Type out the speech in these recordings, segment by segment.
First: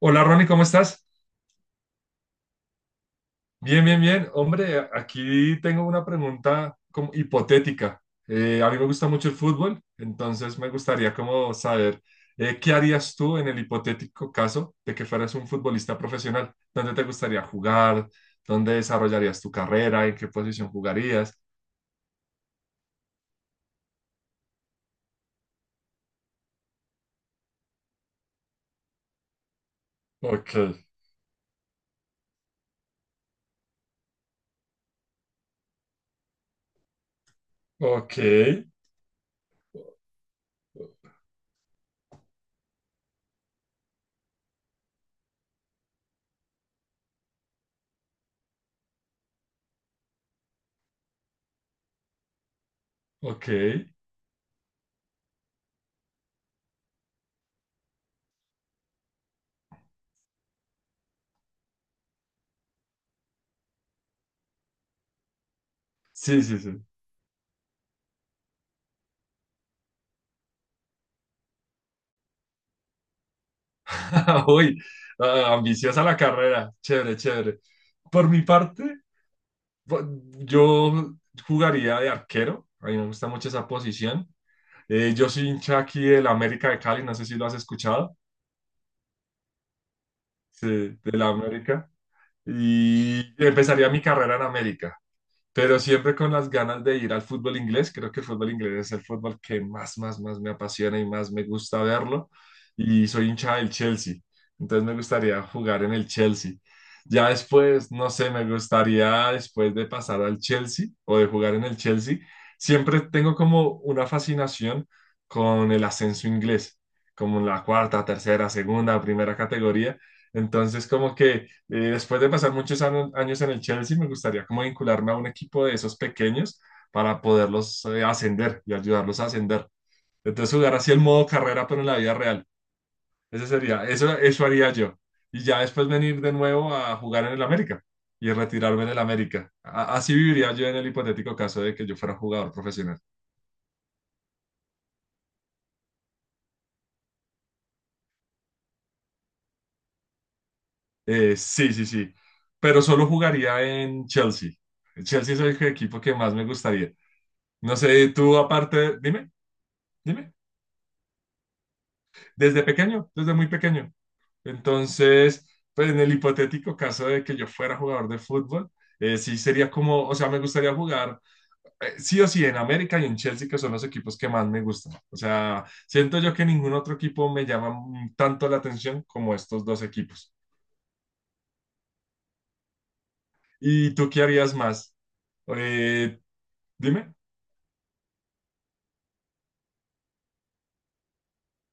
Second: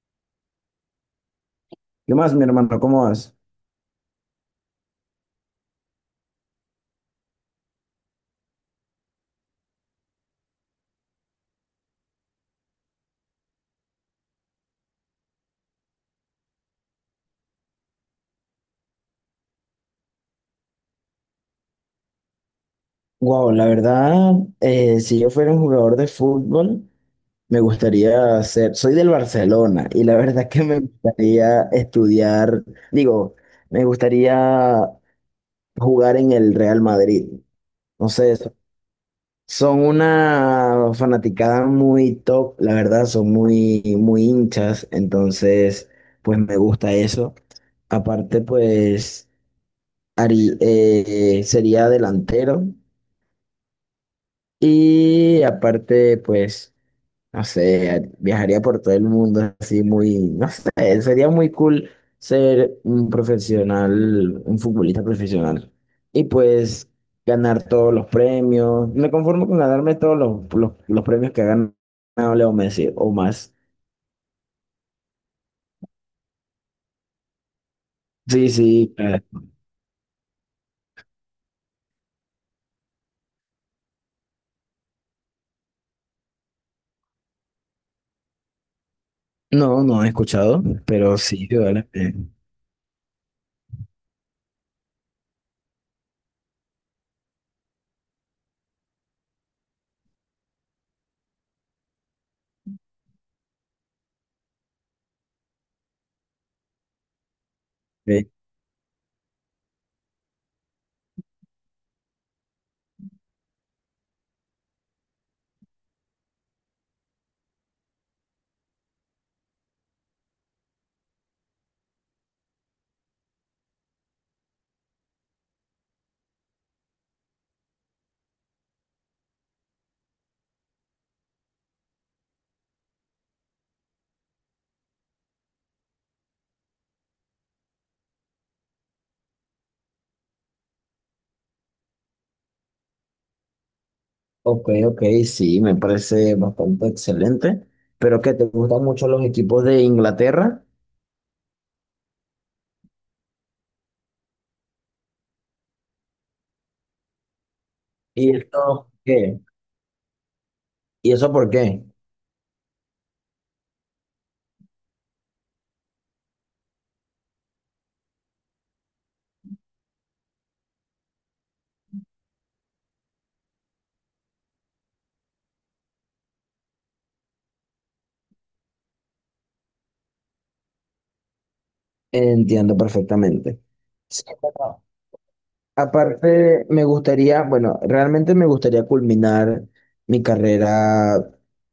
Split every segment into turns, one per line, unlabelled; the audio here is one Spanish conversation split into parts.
Hola, Ronnie, ¿cómo estás?
¿Qué más, mi hermano? ¿Cómo vas?
Bien, bien, bien. Hombre, aquí tengo una pregunta como hipotética. A mí me gusta mucho el fútbol, entonces me gustaría como saber qué harías tú en el hipotético caso de que fueras un futbolista profesional. ¿Dónde te gustaría jugar? ¿Dónde desarrollarías tu carrera? ¿En qué posición jugarías?
Wow, la verdad, si yo fuera un jugador de fútbol, me gustaría ser, soy del Barcelona y la verdad
Ok,
que me gustaría estudiar, digo, me gustaría jugar en el Real Madrid. No
ok,
sé, son una fanaticada muy top, la verdad, son muy, muy hinchas, entonces, pues me gusta eso. Aparte, pues, sería delantero.
ok.
Y aparte, pues, no sé, viajaría por todo el mundo así muy, no sé, sería muy cool ser un profesional, un futbolista profesional. Y
Sí, sí, sí.
pues ganar todos los premios. Me conformo con ganarme todos los premios que ha ganado Leo Messi o más.
Uy, ah, ambiciosa la carrera. Chévere, chévere. Por mi
Sí, sí.
parte... Yo jugaría de arquero, a mí me gusta mucho esa posición. Yo soy hincha aquí del América de Cali, no sé si lo has escuchado,
No, no he escuchado,
sí,
pero
del
sí, vale.
América. Y empezaría mi carrera en América, pero siempre con las ganas de ir al fútbol inglés. Creo que el fútbol inglés es el fútbol que más me apasiona y más me gusta verlo. Y soy hincha del Chelsea, entonces me gustaría jugar en el Chelsea. Ya después, no
Eh,
sé, me gustaría después de pasar al Chelsea o de jugar en el Chelsea, siempre tengo como una fascinación con el ascenso inglés, como en la cuarta, tercera, segunda, primera categoría. Entonces, como que después de pasar muchos años en el Chelsea, me gustaría como vincularme a un equipo de esos pequeños para poderlos ascender y ayudarlos a ascender. Entonces jugar así el modo carrera, pero en la vida real. Ese sería, eso haría yo. Y ya después venir de nuevo a jugar en el América y retirarme en el América. Así viviría yo en el hipotético caso de que yo fuera jugador profesional.
Ok, ok, sí, me parece bastante excelente. Pero que te gustan mucho los equipos de Inglaterra.
Sí, sí, sí. Pero solo jugaría en Chelsea. Chelsea es el equipo que más me gustaría. No sé,
¿Y
tú
eso
aparte, dime,
qué?
dime.
¿Y eso por qué?
Desde pequeño, desde muy pequeño. Entonces, pues en el hipotético caso de que yo fuera jugador de fútbol, sí sería como, o sea, me gustaría jugar, sí o sí, en América y en Chelsea, que son los equipos que más me gustan. O sea, siento yo que ningún otro equipo me llama tanto la atención como estos dos equipos.
Entiendo perfectamente.
¿Y tú qué
Sí,
harías
bueno,
más? Eh,
aparte, me
dime.
gustaría, bueno, realmente me gustaría culminar mi carrera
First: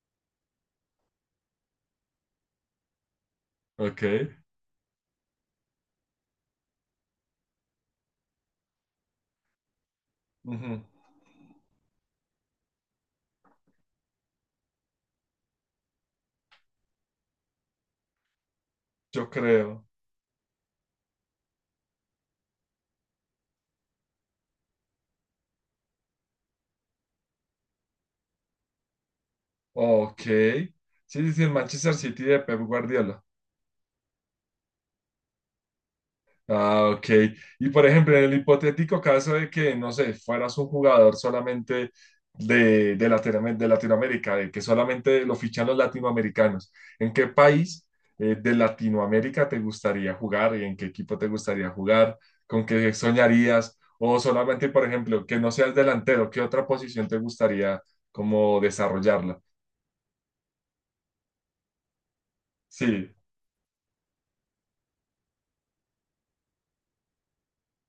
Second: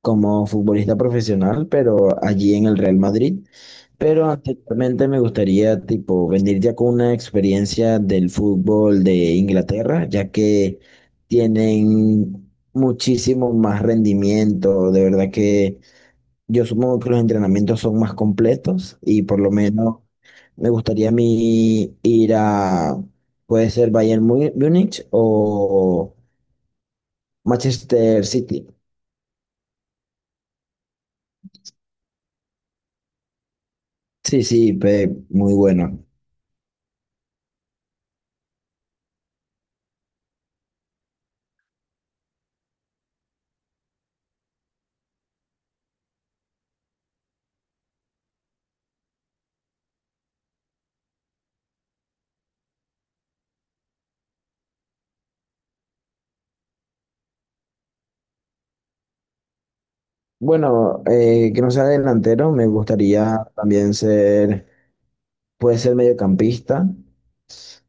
como futbolista profesional, pero allí en el Real Madrid.
Ok.
Pero anteriormente me gustaría, tipo, venir ya con una experiencia del fútbol de Inglaterra, ya
Ujú.
que tienen muchísimo más rendimiento. De verdad que yo supongo que los entrenamientos son más completos y
Yo
por lo
creo.
menos me gustaría a mí ir a, puede ser Múnich o Manchester City.
Ok. Sí, sí, sí, el Manchester City de Pep Guardiola.
Sí, sí, muy bueno.
Ah, ok. Y por ejemplo, en el hipotético caso de que, no sé, fueras un jugador solamente de de Latinoamérica, de que solamente lo fichan los latinoamericanos, ¿en qué país, de Latinoamérica, te gustaría jugar y en qué equipo te gustaría jugar? ¿Con qué soñarías? O solamente, por ejemplo, que no seas delantero, ¿qué otra posición te gustaría como desarrollarla?
Bueno, que no sea delantero, me
Sí,
gustaría también ser, puede ser mediocampista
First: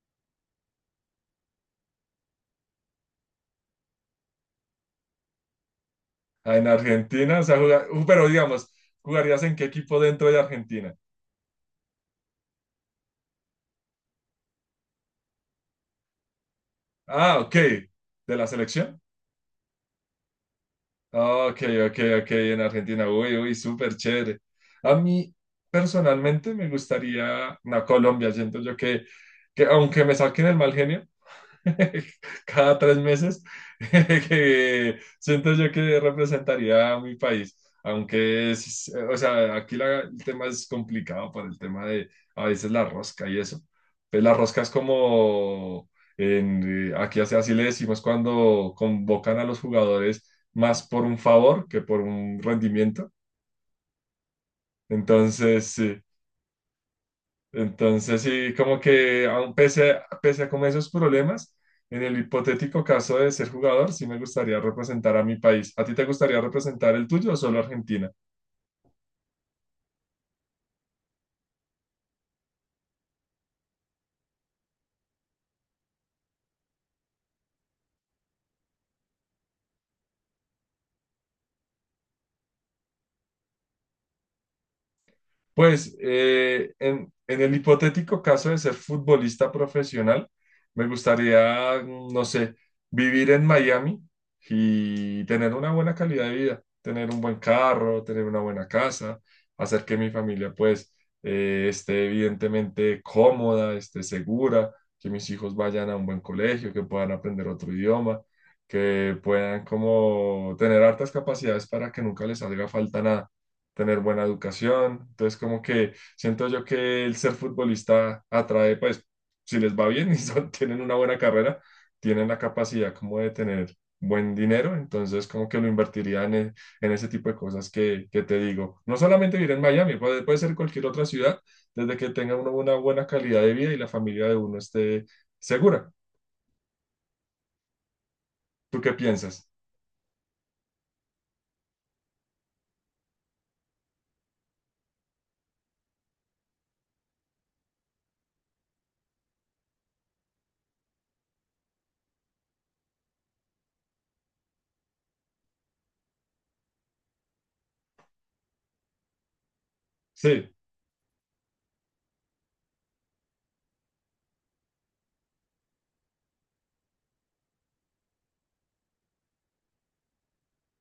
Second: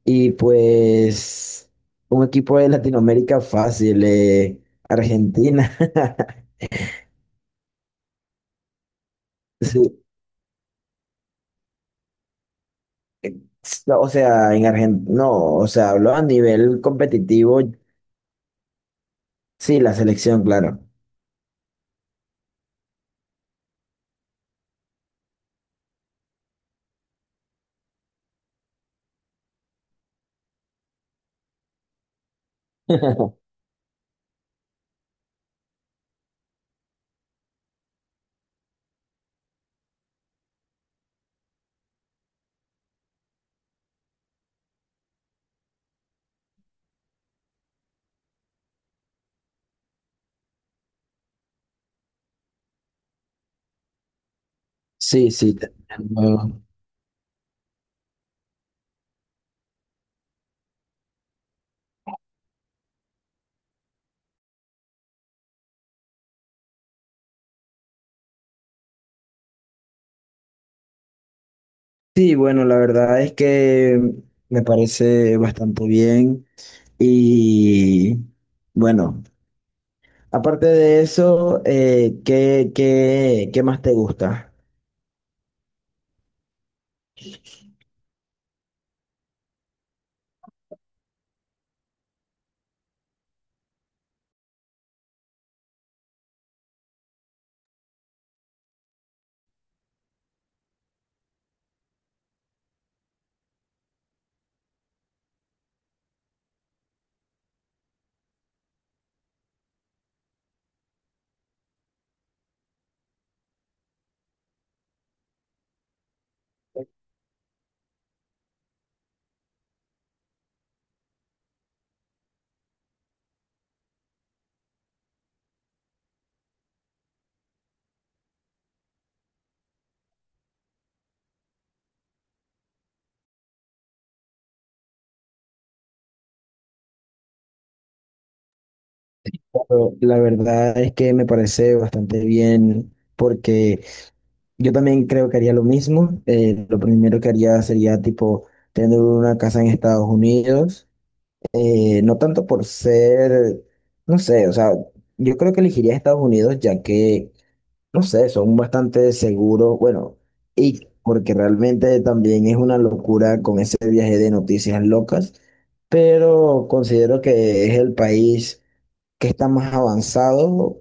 y pues un equipo de Latinoamérica fácil, Argentina.
en Argentina, o sea, pero digamos, ¿jugarías en qué equipo
Sí,
dentro de Argentina?
no, o sea, en Argentina, no, o sea, hablo a nivel
Ah, ok.
competitivo,
¿De la selección?
sí, la selección, claro.
Ok, ok, ok, en Argentina. Uy, uy, súper chévere. A mí, personalmente, me gustaría, no, Colombia, siento yo que aunque me saquen el mal genio cada tres meses, que siento yo que representaría a mi país. Aunque es, o sea, aquí el tema es complicado por el tema de a veces la rosca y eso. Pues la rosca es como, en, aquí así, así le decimos cuando convocan a los jugadores más por un favor que por un rendimiento.
Sí, sí.
Entonces,
Te
sí,
entiendo.
entonces, sí, como que aún pese a como esos problemas, en el hipotético caso de ser jugador, sí me gustaría representar a mi país. ¿A ti te gustaría representar el tuyo o solo Argentina?
Sí, bueno, la verdad es que me parece bastante bien y bueno, aparte de eso, ¿qué más te gusta?
Pues en el hipotético caso de ser futbolista profesional, me gustaría, no sé, vivir en Miami y tener una buena calidad de vida, tener un buen carro, tener una buena casa, hacer que mi familia pues esté evidentemente cómoda, esté segura, que mis hijos vayan a un buen colegio, que puedan aprender otro idioma, que puedan como tener hartas capacidades para que nunca les haga falta nada, tener buena educación. Entonces, como que siento yo que el ser futbolista atrae, pues, si les va bien y tienen una buena carrera, tienen la capacidad como de tener buen dinero, entonces como que lo invertiría en ese tipo de cosas que te digo. No solamente vivir en Miami, puede, puede ser cualquier otra ciudad, desde que tenga uno una buena calidad de vida y la familia de uno esté segura. ¿Tú qué piensas?
Pero la verdad es que me parece bastante bien porque yo también creo que haría lo mismo. Lo primero que haría sería tipo tener una casa en Estados Unidos. No tanto por ser, no sé, o sea, yo creo que elegiría Estados Unidos ya que, no sé, son bastante seguros. Bueno,
Sí,
y porque realmente también es una locura con ese viaje de noticias locas, pero considero que es el país que está más avanzado,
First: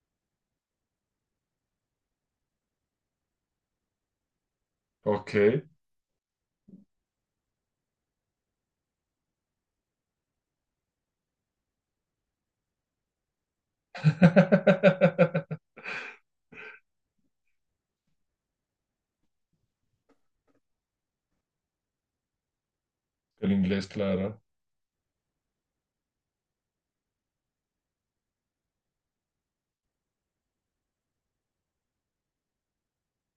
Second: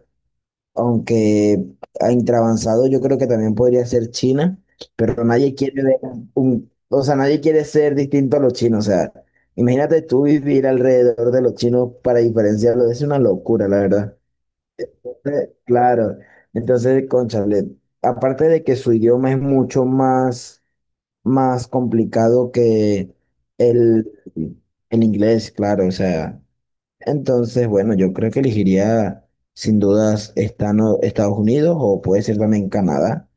aunque intravanzado yo creo que también podría ser China, pero
ok.
nadie quiere ver un, o sea, nadie quiere ser distinto a los chinos, o sea, imagínate tú vivir alrededor de los chinos para diferenciarlos, es una locura, la verdad. Claro, entonces, cónchale, aparte de que su idioma es mucho más, más complicado que
El inglés,
el,
claro.
el inglés, claro, o sea, entonces, bueno, yo creo que elegiría sin dudas Estados Unidos o puede ser también Canadá,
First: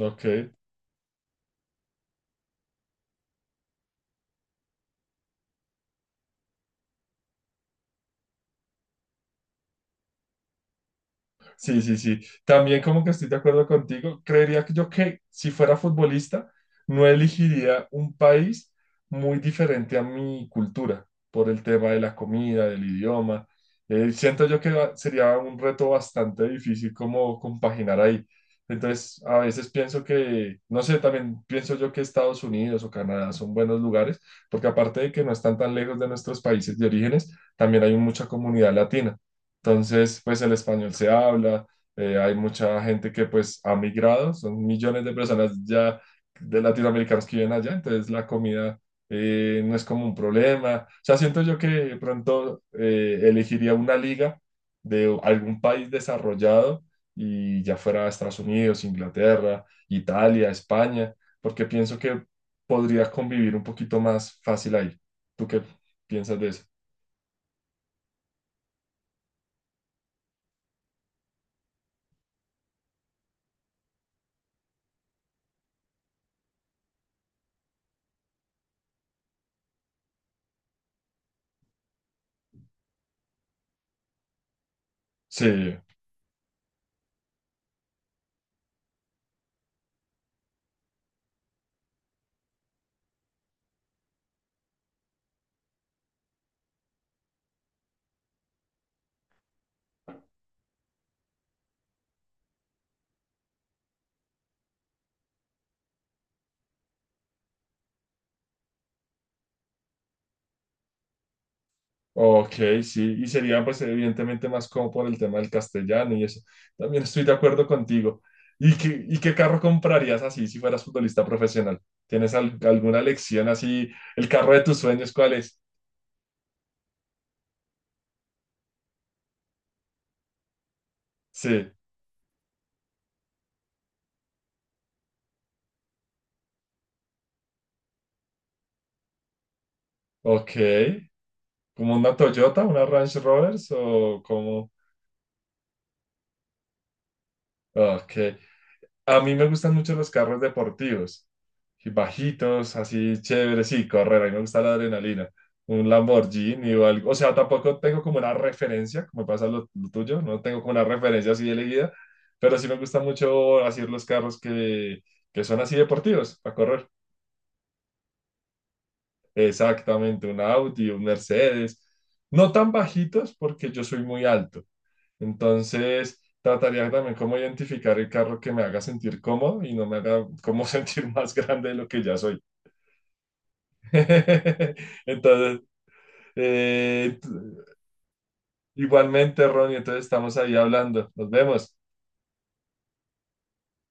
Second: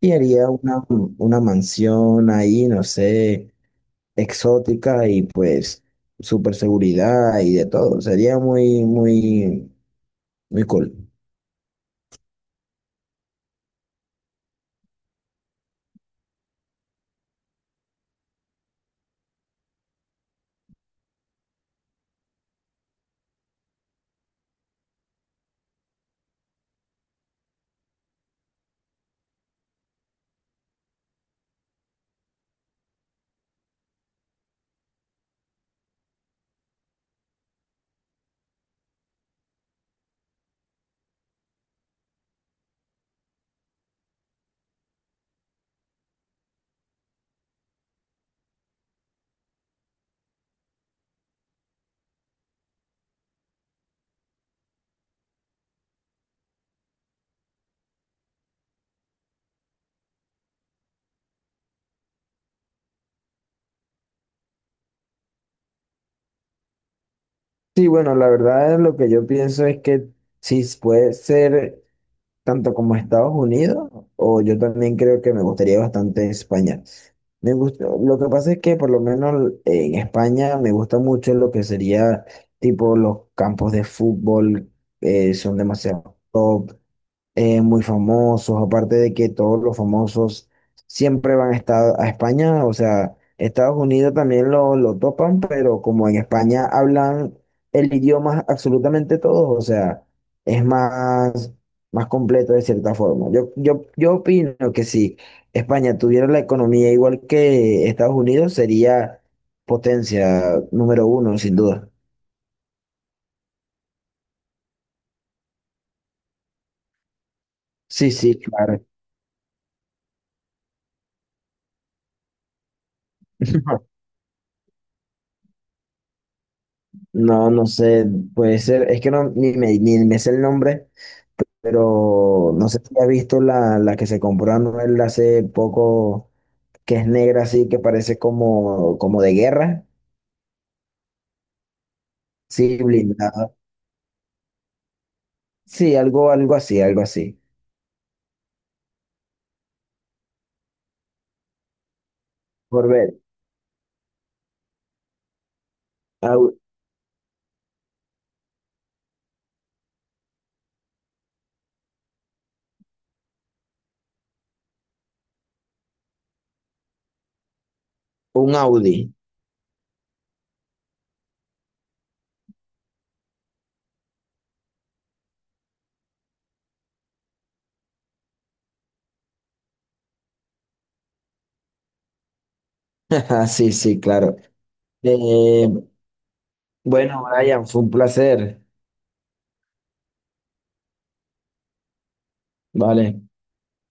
y haría una mansión ahí, no sé, exótica y pues super seguridad y de todo. Sería muy, muy, muy cool.
Sí, sí, sí. También como que estoy de acuerdo contigo. Creería que yo que si fuera futbolista, no elegiría un país muy diferente a mi cultura por el tema de la comida, del idioma. Siento yo que sería un reto bastante difícil como compaginar ahí. Entonces, a veces pienso que, no sé, también pienso yo que Estados Unidos o Canadá son buenos lugares, porque aparte de que no están tan lejos de nuestros países de orígenes, también hay mucha comunidad latina. Entonces, pues el español se habla, hay mucha gente que pues ha migrado, son millones de personas ya de latinoamericanos que viven allá, entonces la comida no es como un problema. O sea, siento yo que de pronto elegiría una liga de algún país desarrollado, y ya fuera Estados Unidos, Inglaterra, Italia, España, porque pienso que podría convivir un poquito más fácil ahí. ¿Tú qué piensas de eso?
Sí, bueno, la verdad lo que yo pienso es que si puede ser, tanto como Estados Unidos, o yo también creo que me gustaría bastante España. Me gusta, lo que pasa es que por lo menos en España me gusta mucho lo que sería tipo los campos de fútbol, son
Sí,
demasiado top, muy famosos, aparte de que todos los famosos siempre van a estar a España, o sea, Estados Unidos también lo topan, pero como en España hablan el idioma absolutamente todos, o sea, es más, más completo de cierta forma. Yo opino que si España tuviera la economía igual que Estados Unidos, sería potencia número uno, sin duda.
ok, sí, y sería pues evidentemente más como por el tema del castellano y eso. También estoy de acuerdo
Sí,
contigo.
sí, claro.
Y qué carro comprarías así si fueras futbolista profesional? ¿Tienes alguna lección así? ¿El carro de tus sueños cuál es?
No, no sé, puede ser, es que no, ni me sé el nombre,
Sí,
pero no sé si has visto la, la que se compró Anuel hace poco, que es negra así, que parece como, como de guerra,
ok. ¿Como una Toyota,
sí,
una Range
blindada,
Rovers o como...
sí, algo, algo así,
Ok. A mí me gustan mucho los carros deportivos, y bajitos,
por ver,
así chéveres, sí, correr, a mí me gusta la adrenalina. Un
au-
Lamborghini o algo, o sea, tampoco tengo como una referencia, como pasa lo tuyo, no tengo como una referencia así elegida, pero sí me gusta mucho hacer los carros que son así deportivos para correr.
un Audi.
Exactamente, un Audi, un Mercedes, no tan bajitos porque yo soy muy alto. Entonces, trataría también cómo identificar el carro que me haga sentir cómodo y no me haga como sentir más grande de lo que ya soy.
Sí, sí, claro.
Entonces,
Eh,
eh,
bueno, Brian, fue un placer,
igualmente, Ronnie, entonces estamos ahí hablando. Nos vemos.
vale.